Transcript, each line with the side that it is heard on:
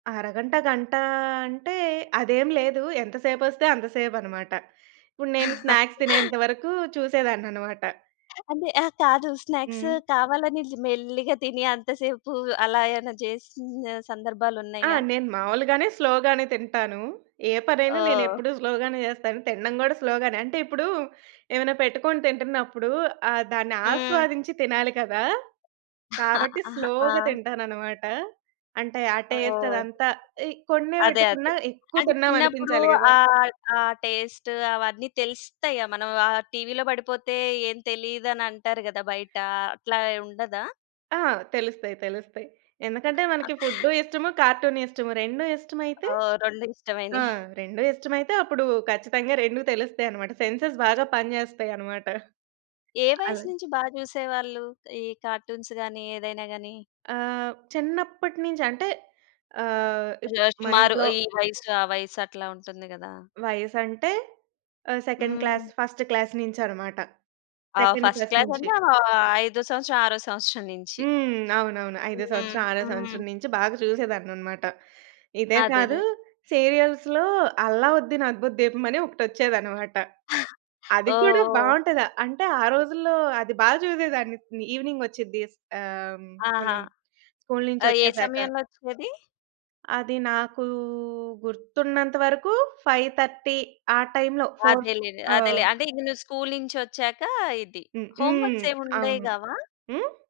right: అరగంట, గంట అంటే అదేం లేదు. ఎంతసేపొస్తే అంత సేపన్నమాట. ఇప్పుడు నేను స్నాక్స్ తినేంత వరకు చూసేదాన్నన్నమాట.
left: అంటే, ఆ! కాదు. స్నాక్సు
right: హ్మ్.
left: కావాలని, ఇట్లా మెల్లిగా తిని అంత సేపు అలా ఏమైనా చేసిన
right: ఆ!
left: సందర్భాలున్నాయా?
right: నేను మామూలుగానే స్లోగానే తింటాను. ఏ పనైనా నేను
left: ఓహ్!
right: ఎప్పుడూ స్లోగానే చేస్తాను. తినడం కూడా స్లోగానే. అంటే ఇప్పుడు, ఏమైనా పెట్టుకొని తింటున్నప్పుడు ఆహ్, దాన్ని
left: హ్మ్.
right: ఆస్వాదించి తినాలి కదా!
left: అహా!
right: కాబట్టి
left: హా! ఆ!
right: స్లోగా తింటానన్నమాట. అంటే, ఆ టేస్ట్
left: ఓహ్!
right: అదంతా ఇ కొన్నే
left: అదే. అదే.
right: వెట్టుకున్నా, ఎక్కువ
left: అది చిన్నప్పుడు
right: తిన్నామనిపించాలి గదా!
left: ఆహ్, ఆ టేస్ట్ అవన్నీ తెలుస్తాయి మనం ఆ టీవీలో బడిపోతే ఏం తెలీదనంటారు గదా! బయట, అట్లా ఉండదా?
right: ఆ! తెలుస్తాయి, తెలుస్తాయి. ఎందుకంటే మనకి ఫుడ్డు ఇష్టము, కార్టూను ఇష్టము. 2 ఇష్టమైతే
left: ఓహ్! 2
right: ఆ!
left: ఇష్టమైనయి.
right: 2 ఇష్టమైతే అప్పుడు ఖచ్చితంగా 2 తెలుస్తాయన్నమాట. సెన్సెస్ బాగా పని జేస్తాయన్నమాట.
left: ఏ
right: అల
left: వయస్సు నుంచి బా జూసేవాళ్ళు? ఈ కార్టూన్స్ గానీ, ఏదైనా గానీ?
right: ఆహ్, చిన్నప్పటి నుంచి అంటే ఆహ్, ఇప్
left: జో సుమారు
right: మనింట్లో
left: ఈ వయస్సు, ఆ వయస్సు అట్లా ఉంటుంది గదా!
right: వయసంటే ఆహ్, సెకండ్ క్లాస్,
left: హ్మ్.
right: ఫస్ట్ క్లాస్ నుంచన్నమాట.
left: ఆ!
right: సెకండ్,
left: ఫస్ట్
right: ఫస్ట్
left: క్లాస్
right: నుంచి.
left: అంటే, ఆహ్, ఐదో సంవత్సరం ఆరో సంవత్సరం నుంచి.
right: హ్మ్. అవునవును. ఐదో
left: హ్మ్.
right: సంవత్సరం, ఆరో
left: హ్మ్.
right: సంవత్సరం నుంచి బాగా చూసేదాన్నన్నమాట. ఇదే కాదు.
left: అదేదె.
right: సీరియల్స్‌లో 'అల్లావుద్దీన్ అద్భుత దీపం' అని ఒకటొచ్చేదన్నమాట. అది కూడా
left: ఓహ్! ఓహ్!
right: బావుంటది. అంటే ఆ రోజుల్లో అది బా చూసేదాన్ని. ఈవెనింగ్ ఒచ్చిద్ది. ఆహ్,
left: ఆహా!
right: మనం స్కూలు
left: ఆహ్, ఏ
right: నుంచొచ్చేసాక.
left: సమయంలో ఒచ్చేది?
right: అది నాకు గుర్తున్నంత వరకు, 5:30 ఆ టైమ్‌లో, 4
left: అదేలేండి.
right: ఆ
left: అదేలే. అంటే ఇంగ నువ్వు స్కూలు నుంచొచ్చాక, ఇది.
right: హుహు.
left: హో‌మ్‌వర్క్స్ ఏం ఉండేవి
right: అవును.
left: గావా?
right: హ్మ్?